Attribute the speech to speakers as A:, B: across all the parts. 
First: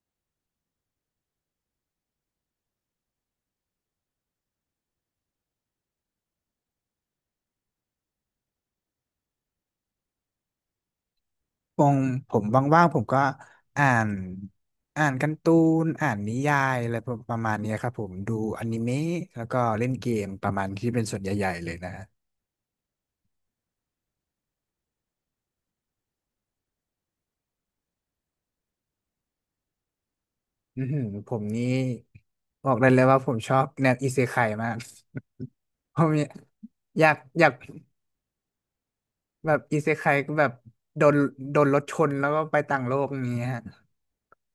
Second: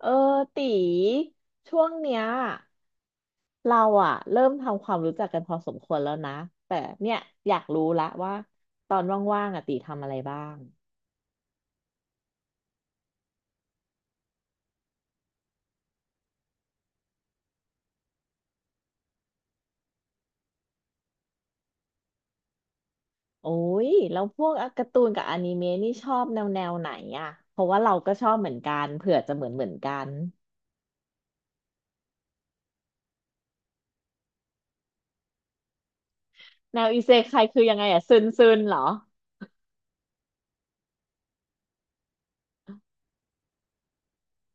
A: เออตีช่วงเนี้ยเราอะเริ่มทำความรู้จักกันพอสมควรแล้วนะแต่เนี่ยอยากรู้ละว่าตอนว่างๆอะตีทำอะไรบ้าง
B: ปงผมว่างๆผมก็อ่านอ่านการ์ตูนอ่านนิยายอะไรประมาณเนี้ยครับผมดูอนิเมะแล้วก็เล่นเกมประมาณที่เป็นส่วนใหญ่ๆเลยนะฮะ
A: โอ้ยแล้วพวกการ์ตูนกับอนิเมะนี่ชอบแนวแนวไหนอะเพราะว่าเราก็ชอบเหมือนกันเผื่อจะเหมือนกัน
B: อือหือผมนี่บอกได้เลยว่าผมชอบแนวอิเซไคมาก ผม
A: แนวอิ
B: อยา
A: เซ
B: ก
A: ไค
B: อยาก
A: คือยังไงอะซึนซึนเหรอ
B: แบบอิเซไคก็แบบโดนโดนรถชนแล้วก็ไปต่างโลกอย่างเงี้ยฮะ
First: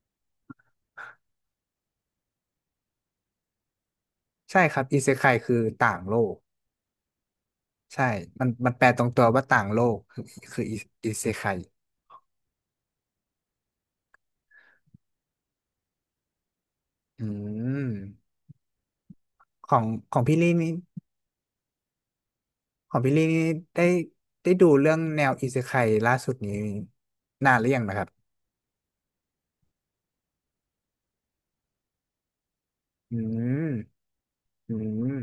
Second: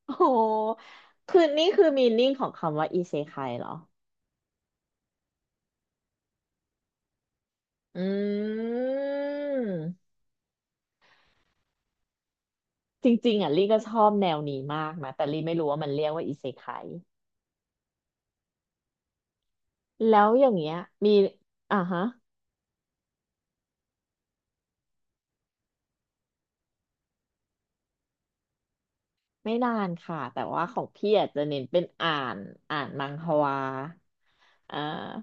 A: โอ้โหคือนี่คือมีนิ่งของคำว่าอิเซไคเหรอ
B: ใช่ครับอิเซไคคือต่างโลก
A: อ
B: ใช่มัน
A: ื
B: มันแปลตรงตัวว่าต่างโล
A: ม
B: กคือคืออิอิเซไค
A: จริงๆอ่ะลี่ก็ชอบแนวนี้มากนะแต่ลี่ไม่รู้ว่ามันเรียกว่าอิเซไค
B: อืม ของข
A: แล้
B: อง
A: ว
B: พี่
A: อย่า
B: ลี่
A: งเงี้
B: นี่
A: ยมีอ่าฮะ
B: ของพี่ลี่นี่ได้ได้ดูเรื่องแนวอิเซไคล่าสุดนี้นานหรือยังนะครับ
A: ไม่นานค่ะแต่ว่าของพี่อาจจะเน้นเป็นนอ่านมัง
B: อื
A: ฮวา
B: มอื
A: อ่า
B: ม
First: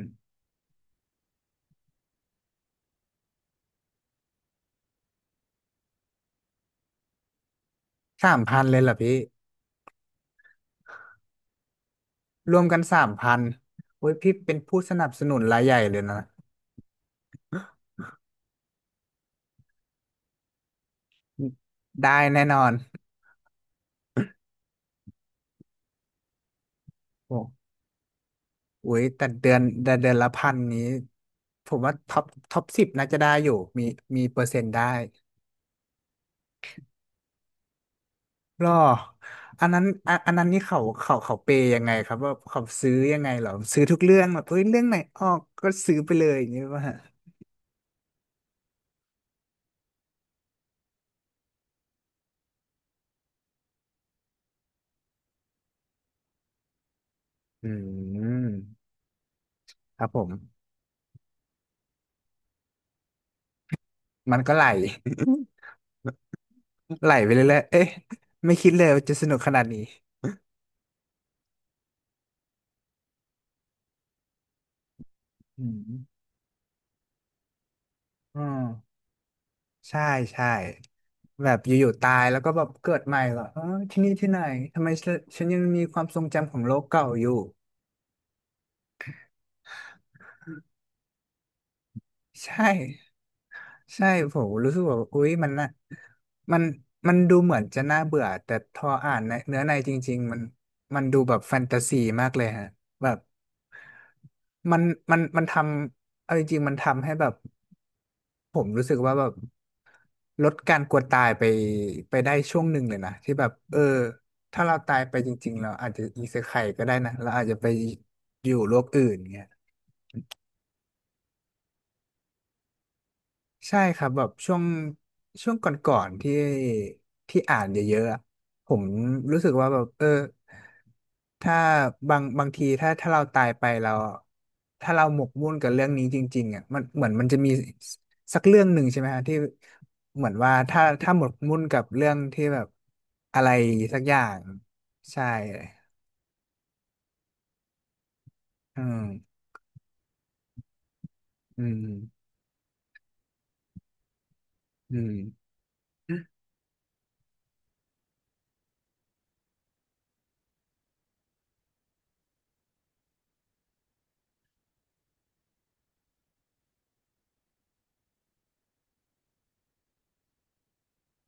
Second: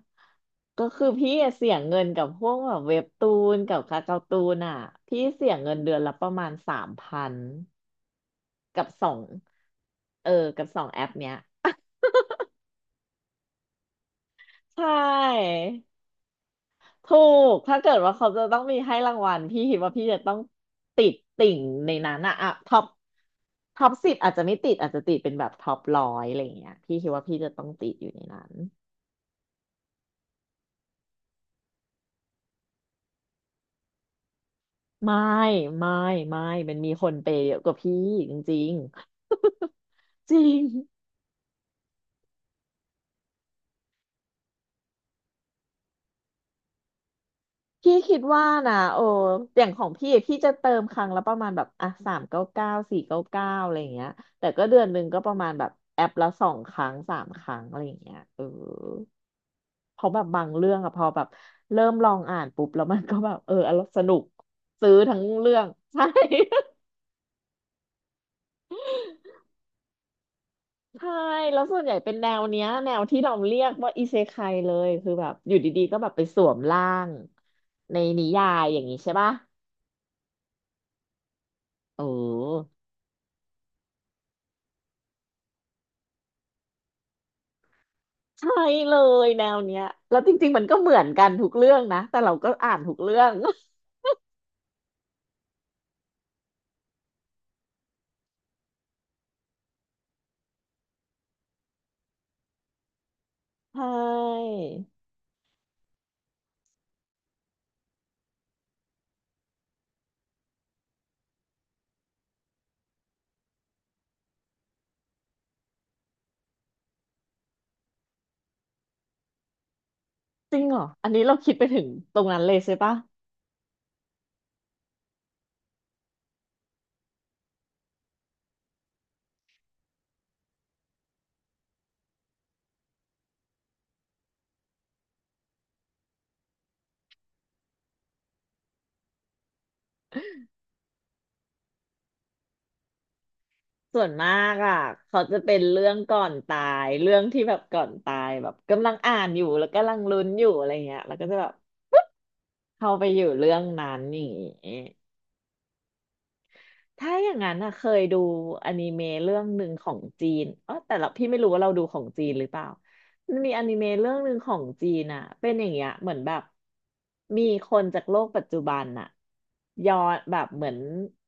A: ก็คือพี่อะเสียเงินกับพวกแบบเว็บตูนกับคาเกาตูนอ่ะพี่เสียเงินเดือนละประมาณ3,000
B: สามพันเลย
A: กับ
B: เหรอ
A: สอ
B: พี่
A: งเออกับสองแอปเนี้ย
B: รวมกันสามพันโอ้ยพี่เป็นผู้
A: ใช่
B: สนับสนุนรายใหญ่เลยนะ
A: ถูกถ้าเกิดว่าเขาจะต้องมีให้รางวัลพี่คิดว่าพี่จะต้องติดติ่งใน
B: ได้
A: นั้นอะ
B: แน่
A: อะ
B: นอน
A: ท็อปท็อปสิบอาจจะไม่ติดอาจจะติดเป็นแบบท็อปร้อยอะไรอย่างเงี้ยพี่คิดว่า
B: โอ้
A: พี่จะต้องติดอยู่ในนั้น
B: โยแต่เดือนละพันนี้ผมว่าท็อป10น่าจะได้อยู่มีมีเปอร์เซ็นต์ได้
A: ไม่ไม่ไม่มันมีคนเปย์เยอะกว่าพี่จริ
B: หรอ
A: ง
B: อันนั้นอันอั
A: ๆจ
B: น
A: ริ
B: นั้นนี่
A: ง
B: เขาเปย์ยังไงครับว่าเขาซื้อยังไงเหรอซื้อทุกเรื่องแบบเอ้ยเรื่องไหนออกก็ซื้อไปเลยอย่างนี้ป่ะฮะ
A: พี่คิดว่านะโอ้อย่างของพี่อะพี่จะเติมครั้งละประมาณแบบอ่ะสามเก้าเก้าสี่เก้าเก้าอะไรอย่างเงี้ยแต่ก็เดือนหนึ่งก็ประมาณแบบแอปละสองครั้งสามครั้ง
B: อื
A: อะไรอย่างเงี้ยเออ
B: ม
A: เพ
B: ครับ
A: ราะ
B: ผ
A: แบบ
B: ม
A: บางเรื่องอะพอแบบเริ่มลองอ่านปุ๊บแล้วมันก็แบบเอออร่อยสนุก
B: มันก็ไหล
A: ซื้อทั้งเรื่อง ใช่
B: ไหลไปเรื่อยๆเอ๊ะไม่คิดเลยว่าจะสนุกขนาดนี้
A: ใช่แล้วส่วนใหญ่เป็นแนวเนี้ยแนวที่เราเรียกว่าอิเซไคเลยคือแบบอยู่
B: อื
A: ดีๆก็แบบ
B: ม
A: ไปสวมร่างในนิ
B: อ๋อ
A: ยายอย่างนี้ใช่ปะ
B: ใช่ใช่แบบอยู่
A: เ
B: ๆตายแล้วก็แบบ
A: ออ
B: เกิดใหม่เหรอเออที่นี่ที่ไหนทำไมฉันยังมีความทรงจำของโลกเก่าอยู่
A: ใช่เลยแนวเนี้ยแล้วจริงๆมันก็เหมือนกันทุกเรื่องนะแต่เราก็
B: ใช่
A: อ่านทุกเรื่อง
B: ใช่ผมรู้สึกว่าอุ๊ยมันน่ะมันมันดูเหมือนจะน่าเบื่อแต่พออ่านในเนื้อในจริงๆมันดูแบบแฟนตาซีมากเลยฮะแบบ
A: ใช่
B: มันมันทำเอาจริงๆมันทำให้แบบผมรู้สึกว่าแบบลดการกลัวตายไปได้ช่วงหนึ่งเลยนะที่แบบเออถ้าเราตายไปจริงๆเราอาจจะอีเซไคก็ได้นะเราอาจจะไปอยู่โลกอื่นเงี้ย
A: จริงเหรออันนี้เราคิดไปถึงตรงนั้นเลยใช่ปะ
B: ใช่ครับแบบช่วงก่อนๆที่อ่านเยอะๆอะผมรู้สึกว่าแบบเออถ้าบางทีถ้าเราตายไปเราถ้าเราหมกมุ่นกับเรื่องนี้จริงๆอ่ะมันเหมือนมันจะมีสักเรื่องหนึ่งใช่ไหมฮะที่เหมือนว่าถ้าหมกมุ่นกับเรื่องที่แบบอะไรสั
A: ส่
B: ก
A: ว
B: อ
A: น
B: ย่า
A: มา
B: ง
A: กอ่ะเขา
B: ใช่
A: จะเป็นเรื่องก่อนตายเรื่องที่แบบก่อนตายแบบ
B: อื
A: กำลัง
B: ม
A: อ่านอยู่แล้วกำลังลุ้นอยู่อะไรเงี้ยแล้วก็จะแบบ
B: อืม
A: เข้าไปอยู่เรื่องนั้นนี่างงี้
B: อืม
A: ถ้าอย่างนั้นอะเคยดูอนิเมะเรื่องหนึ่งของจีนอ๋อแต่เราพี่ไม่รู้ว่าเราดูของจีนหรือเปล่ามันมีอนิเมะเรื่องหนึ่งของจีนอะเป็นอย่างเงี้ยเหมือนแบบมีคนจากโลกปัจจุบันอะย้อนแบบเหมือน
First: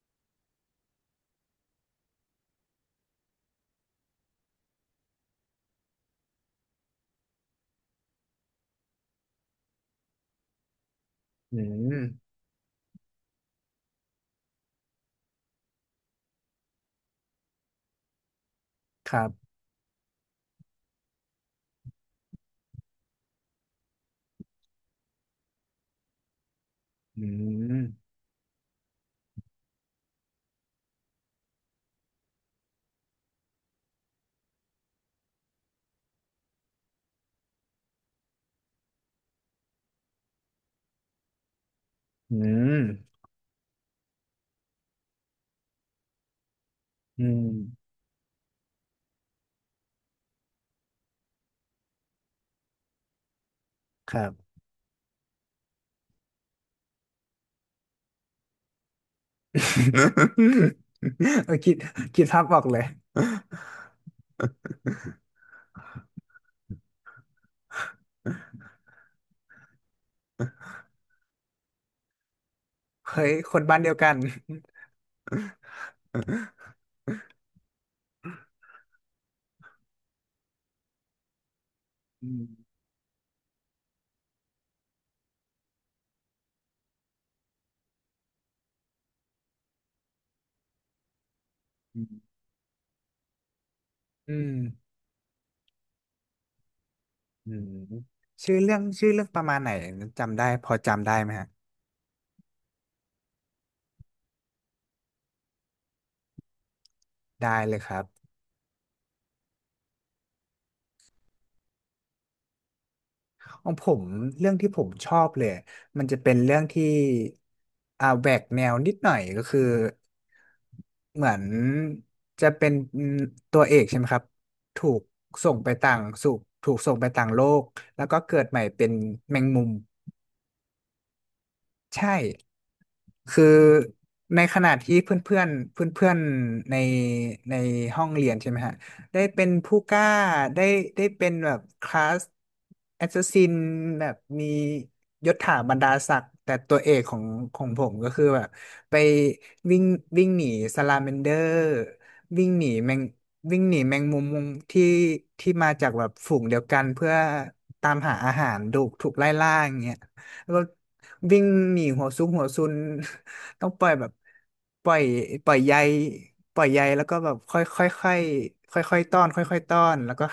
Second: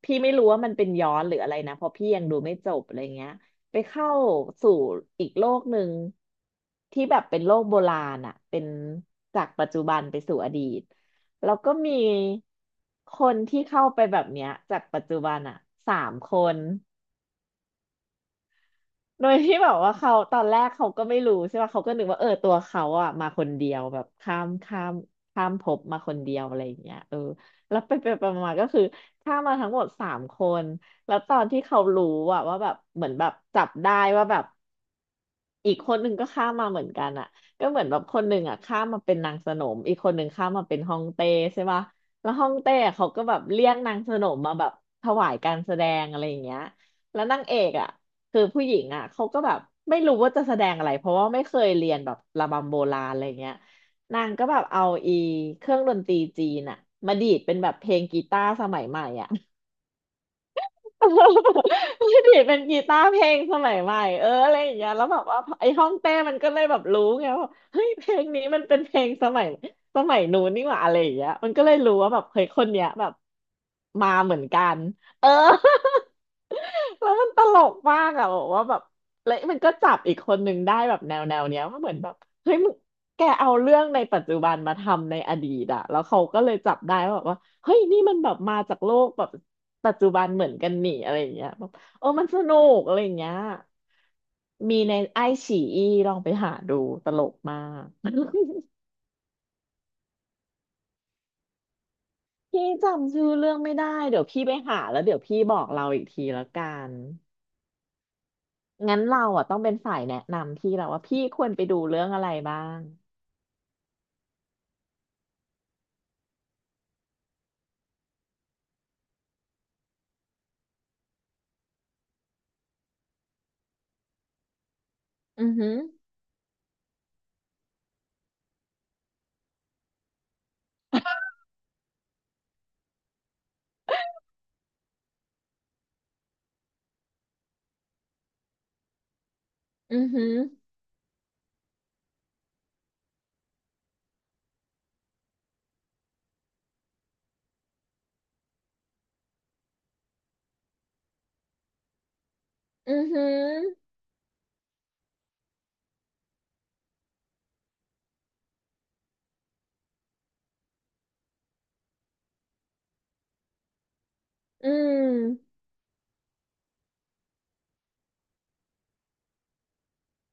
A: พี่ไม่รู้ว่ามันเป็นย้อนหรืออะไรนะเพราะพี่ยังดูไม่จบอะไรเงี้ยไปเข้าสู่อีกโลกหนึ่งที่แบบเป็นโลกโบราณอะเป็นจากปัจจุบันไปสู่อดีต แล้
B: อื
A: วก็มี
B: ม
A: คนที่เข้าไปแบบเนี้ยจากปัจจุบันอ่ะสามคน
B: ครั
A: โดย
B: บ
A: ที่แบบว่าเขาตอนแรกเขาก็ไม่รู้ใช่ป่ะเขาก็นึกว่าเออตัวเขาอ่ะมาคนเดียวแบบข้ามภพมาคนเดียวอะไรอย่างเงี้ยเออ
B: อื
A: แล้วไปไป
B: ม
A: ไปมาๆก็คือข้ามมาทั้งหมดสามคนแล้วตอนที่เขารู้อ่ะว่าแบบเหมือนแบบจับได้ว่าแบบ อีกคนหนึ่งก็ข้ามมาเหมือนกันอ่ะก็เหมือนแบบคนหนึ่งอ่ะข้ามมาเป็นนางสนมอีกคนหนึ่งข้ามมาเป็นฮ่องเต้ใช่ป่ะแล้ว
B: อื
A: ฮ่อง
B: ม
A: เต้อะเขาก็แบบเรียกนางสนมมาแบบถวายการแสดงอะไรอย่างเงี้ยแล้
B: อื
A: วนาง
B: ม
A: เอกอ่ะคือผู้หญิงอ่ะเขาก็แบบไม่รู้ว่าจะแสดงอะไรเพราะว่าไม่เคยเรียนแบบระบำโบราณอะไรเงี้ย
B: ค
A: นา
B: รั
A: ง
B: บ
A: ก็แบบเอาอีเครื่องดนตรีจีนอ่ะมาดีดเป็นแบบเพลงกีตาร์สมัยใหม่อ่ะ
B: เออคิด
A: ไม่
B: คิด
A: ดี
B: ภา
A: ด
B: พอ
A: เป็
B: อ
A: น
B: กเล
A: กี
B: ย
A: ตาร์เพลงสมัยใหม่เอออะไรอย่างเงี้ยแล้วแบบว่าไอ้ห้องเต้มันก็เลยแบบรู้ไงว่าเฮ้ยเพลงนี้มันเป็นเพลงสมัยสมัยนู้นนี่หว่าอะไรอย่างเงี้ยมันก็เลยรู้ว่าแบบเฮ้ยคนเนี้ยแบบ
B: เฮ้ยคนบ้านเดียว
A: มา
B: กัน
A: เหมือนกันเออ แล้วมันตลกมากอะบอกว่าแบบแล้วมันก็จับอีกคนหนึ่งได้แบบแนวแนวเนี้ยว่าเหมือนแบบ
B: อืม
A: เฮ้ยมึงแกเอาเรื่องในปัจจุบันมาทำในอดีตอะแล้วเขาก็เลยจับได้ว่าแบบว่า เฮ้ยนี่มันแบบมาจากโลกแบบปัจจุบันเหมือนกันนี่อะไรอย่างเงี้ยแบบ
B: อื
A: เออมันส
B: ม
A: นุกอะไรอย่างเงี้ย
B: อืม
A: มีในไอฉีอีลองไปหาดูตลก
B: อื
A: มา
B: ม
A: ก
B: ชื่อเรื่องประมาณไหนจำได้พอจำได้ไหมฮะ
A: พี่จำชื่อเรื่องไม่ได้เดี๋ยวพี่ไปหาแล้วเดี๋ยวพี่บอกเราอีกทีละกัน
B: ได้เลยครับ
A: งั้นเราอ่ะต้องเป็นฝ่ายแนะนำพี่แล้วว่าพี่ควรไปดูเรื่องอะไรบ้าง
B: ของผมเรื่องที่ผมชอบเลยมันจะเป็นเรื่องที่แหวกแนวนิดหน่อยก็คือเหมือนจะเป็นตัวเอกใช่ไหมครับถูก
A: อื
B: ส่
A: อ
B: งไป
A: หือ
B: ต่างสู่ถูกส่งไปต่างโลกแล้วก็เกิดใหม่เป็นแมงมุม ใช่คือในขณะที่เพื่อนเพื่อนเพื่อนเพื่อนๆในห้องเรียนใช่ไหมฮะได้เป็นผู้ก
A: อื
B: ล้า
A: อหือ
B: ได้ได้เป็นแบบคลาสแอสซ s สซินแบบมียศถาบรรดาศักดิ์แต่ตัวเอกของผมก็คือแบบไปวิ่งวิ่งหนีสลาแมนเดอร์วิ่งหนีแม
A: อื
B: ง
A: อหื
B: วิ่งหนี
A: อ
B: แมงมุมที่ที่มาจากแบบฝูงเดียวกันเพื่อตามหาอาหารถูกไล่ล่าอย่างเงี้ยแล้ว วิ่งหนีหัวซุกหัวซุน ต้องปล่อยแบบ
A: อื
B: ปล่อยปล่
A: ม
B: อยใยแล้วก็แบบค่อยค่อยค่อยค่อยค่อยๆต้อนค่อยค่อยต้อนแล้วก็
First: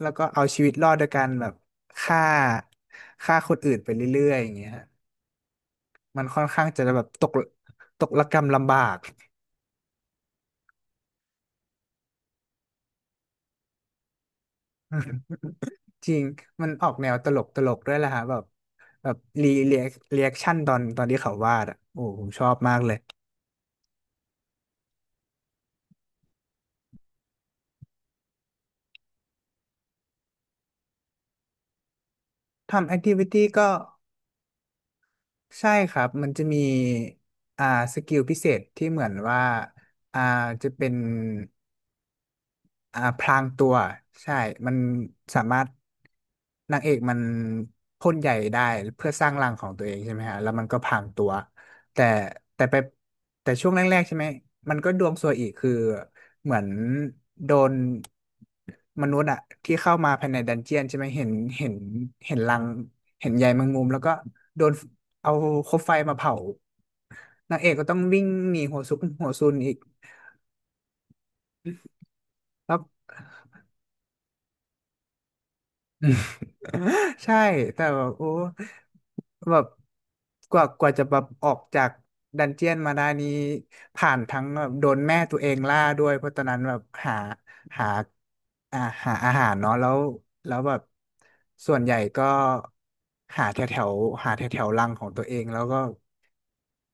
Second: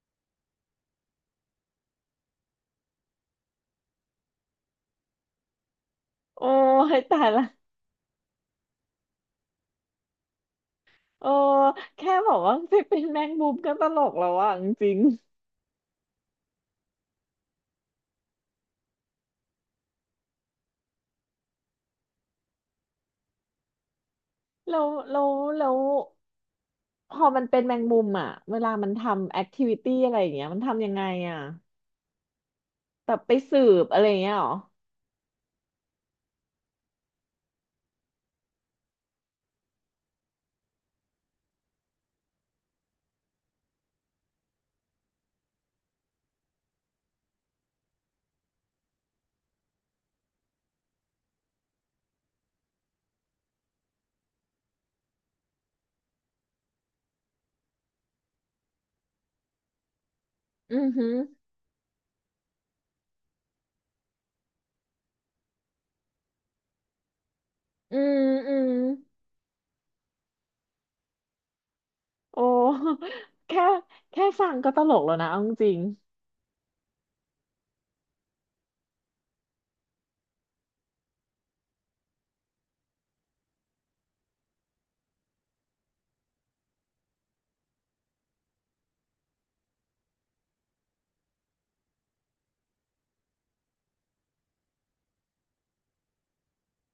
B: เอาชีวิตรอดโดยการแบบฆ่าฆ่าคนอื่นไปเรื่อยๆอย่างเงี้ยฮะมันค่อ
A: โอ้
B: นข้างจะ
A: ย
B: แบบ
A: ตา
B: ต
A: ย
B: ก
A: ละ
B: ตกระกำลำบาก
A: โอ้แค่บอกว่าไปเป็นแมงมุมก็ตลกแล้วอ่ะจ ริ
B: อื
A: ง
B: มจริงมันออกแนวตลกตลกด้วยแหละฮะแบบรีเรียกรีแอคชั่นตอนที่เขาวาดอ่ะโอ้ผมชอบมากเลย
A: แล้วแล้วแล้วพอมันเป็นแมงมุมอ่ะเวลามันทำแอคทิวิตี้อะไรอย่างเงี้ยมันทำยังไงอ่ะ
B: ทำแอค
A: แบ
B: ทิ
A: บ
B: วิ
A: ไป
B: ตี้
A: สื
B: ก็
A: บอะไรอย่างเงี้ยเหรอ
B: ใช่ครับมันจะมีอ่าสกิลพิเศษที่เหมือนว่าอ่าจะเป็น พรางตัวใช่มันสามารถนางเอกมันพ่นใหญ่ได้เพื่อสร้างรังของตัวเองใช่ไหมฮะแล้วมันก็พรางตัวแต่แต่ไปแต่ช่วงแรกๆใช่ไหมมันก็ดวงซวยอีกคือเหมือนโดนมนุษย์อะที่เข้ามาภายในดันเจี
A: อื
B: ยน
A: อ
B: ใช่ไหม
A: หือ
B: เห็นเห็นรังเห็นใยแมงมุมแล้วก็โดนเอาคบไฟมาเผานางเอกก็ต้อ
A: อื
B: ง
A: ม
B: วิ่ง
A: อื
B: หนี
A: ม
B: หัวซุกหัวซุนอีก
A: โอ้
B: แล้ว
A: แค่แค่ฟังก็ตลกแล้วนะเอาจริง
B: ใช่แต่แบบโอ้แบบกว่าจะแบบออกจากดันเจียนมาได้นี้ผ่านทั้งแบบโดนแม่ตัวเองล่าด้วยเพราะตอนนั้นแบบหาอ่าหาอาหารเนาะแล้วแบบส่วนใหญ่ก็หาแถวแถวหาแถวแถวรังของตัวเองแล้วก็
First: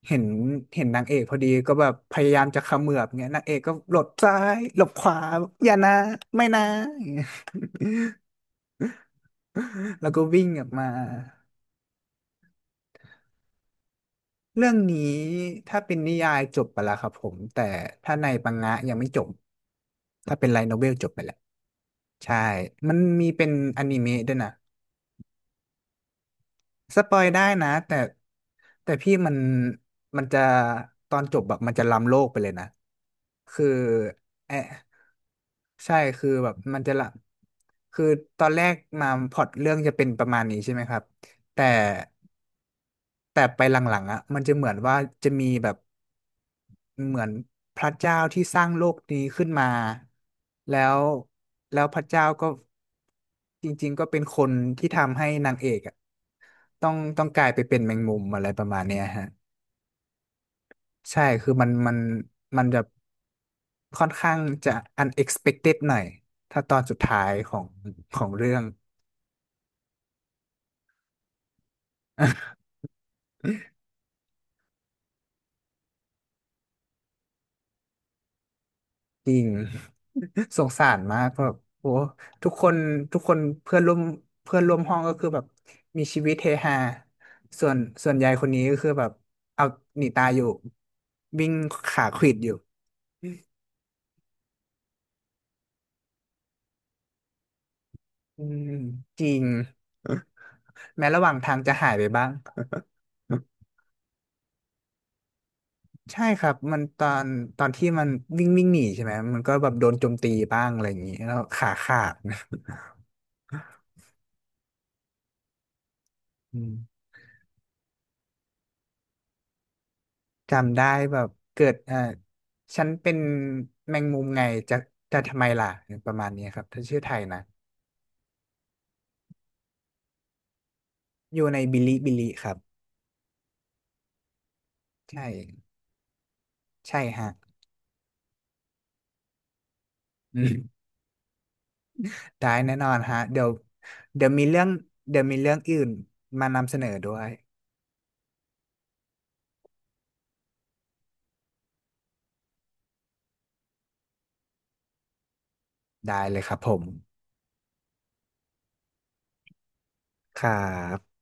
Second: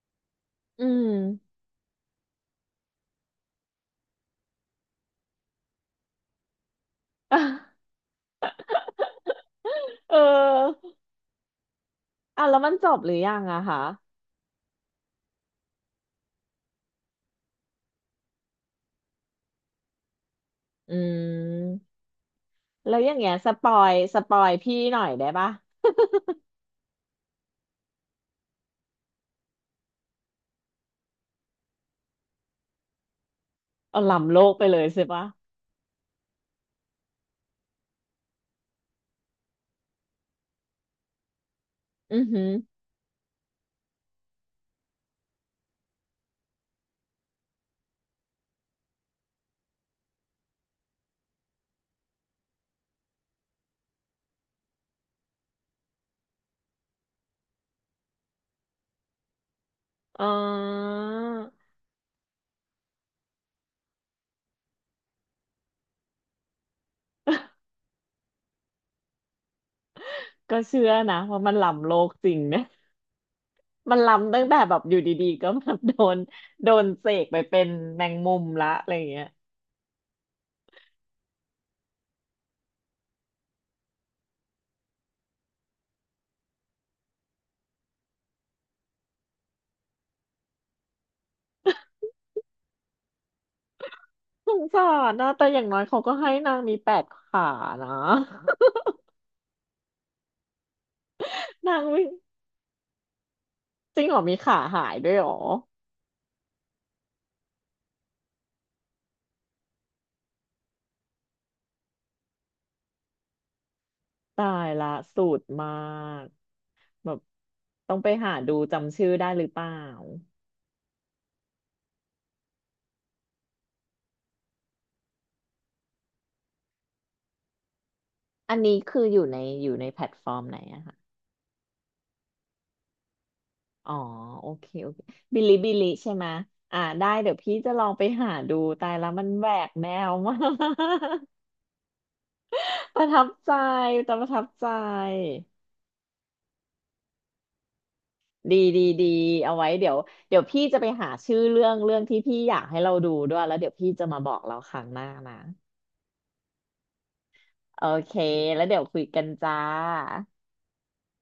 B: เห็น
A: ๆ
B: เห็
A: อื
B: นนาง
A: ม
B: เอกพอดีก็แบบพยายามจะเขมือบเงี้ยนางเอกก็หลบซ้ายหลบขวาอย่านะไม่นะ อย่างเงี้ย แล้ว
A: เอ
B: ก็วิ่งออกมา
A: อ อ่ะแล้วมันจบหรือยังอะคะ
B: เรื่องนี้ถ้าเป็นนิยายจบไปแล้วครับผมแต่ถ้าในปังงะยังไม่จบถ้าเป็นไลท์โนเวล
A: อื
B: จบไปแล้ว
A: ม
B: ใช่มั
A: แล้
B: น
A: วอย่าง
B: มี
A: เงี้ย
B: เป็
A: ส
B: น
A: ปอ
B: อ
A: ย
B: นิ
A: ส
B: เมะ
A: ป
B: ด้วย
A: อ
B: นะ
A: ยพี่หน่อยได้ปะ
B: สปอยได้นะแต่พี่มันจะตอนจบแบบมันจะล้ำโลกไปเลยนะคือ
A: เอาล้ำโลก
B: แอะ
A: ไปเลยใช่ปะ
B: ใช่คือแบบมันจะละคือตอนแรกมาพล็อตเรื่องจะเป็นประมาณนี้ใช่ไหมครับแต่
A: อือหือ
B: แต่ไปหลังๆอ่ะมันจะเหมือนว่าจะมีแบบ เหมือนพระเจ้าที่สร้างโลกนี้ขึ้นมาแล้วแล้วพระเจ้าก็จริงๆก็เป็นคนที่ทำให้นางเอกอะต้องกลายไปเป็นแมงมุมอะไรประมาณเนี้ยฮะ
A: อ๋อ
B: ใช่คือมันจะค่อนข้างจะ unexpected หน่อยถ้าตอนสุดท้ายของเรื่อง
A: ก็เชื่อนะว่ามันล้ำโลกจริงนะ มันล้ำตั้งแต่แบบอยู่ดีๆก็แบบโดนโดนเสกไปเป็นแมงมุมละอะไรอย่างเงี้ย
B: จริง สงสารมากแบบโอ้ทุกคนทุกคนเพื่อนร่วมห้องก็คือแบบมีชีวิตเฮฮาส่วนส่วนยายคนนี้ก็คือแบบเอาหนีตายอยู่วิ่งขาขวิดอยู่
A: สงสารนะแต่อย่างน้อยเขาก็ให้นางมีแปดขานะ
B: อืมจริงแม้ระหว่างทาง จะ
A: นาง
B: หายไป
A: วิ่ง
B: บ้าง
A: จริงเหรอมีขาหายด้วยเหรอ
B: ใช่ครับมันตอนที่มันวิ่งวิ่งหนีใช่ไหมมันก็แบบโดนโจมตีบ้างอะไรอย่างนี้แล้วขาขาด
A: ตายละสูตรมาก
B: อืม
A: แบบต้องไปหาดูจำชื่อได้หรือเปล่า
B: จำได้แบบเกิดฉันเป็นแมงมุมไงจะจะทำไมล่ะประมาณนี้ครับถ้าชื่อไทยนะ
A: อันนี้คืออยู่ในอยู่ในแพลตฟอร์มไหนอะคะ
B: อยู่ในบิลิบิลิครับ
A: อ๋อโอเคโอเค
B: ใช่
A: บิลิบิลิใช่ไหมะอ่า
B: ใช่
A: ได้
B: ฮะ
A: เดี๋ยวพี่จะลองไปหาดูตายละมันแหวกแนวมาก
B: อืมได้แน่นอน
A: ประ
B: ฮะ
A: ทับ
B: เดี๋ยว
A: ใจแต่ป
B: เดี๋ย
A: ระ
B: ว
A: ทั
B: มี
A: บ
B: เรื่อ
A: ใจ
B: งเดี๋ยวมีเรื่องอื่นมานำเสนอด้วย
A: ดีดีดีเอาไว้เดี๋ยวเดี๋ยวพี่จะไปหาชื่อเรื่องเรื่องที่พี่อยากให้เราดูด้วยแล้วเดี๋ยวพี่จะมาบอกเราครั้งหน้านะ
B: ได้เลยครับผม
A: โอเค แล้วเดี๋ยวคุยกันจ้า
B: ครับ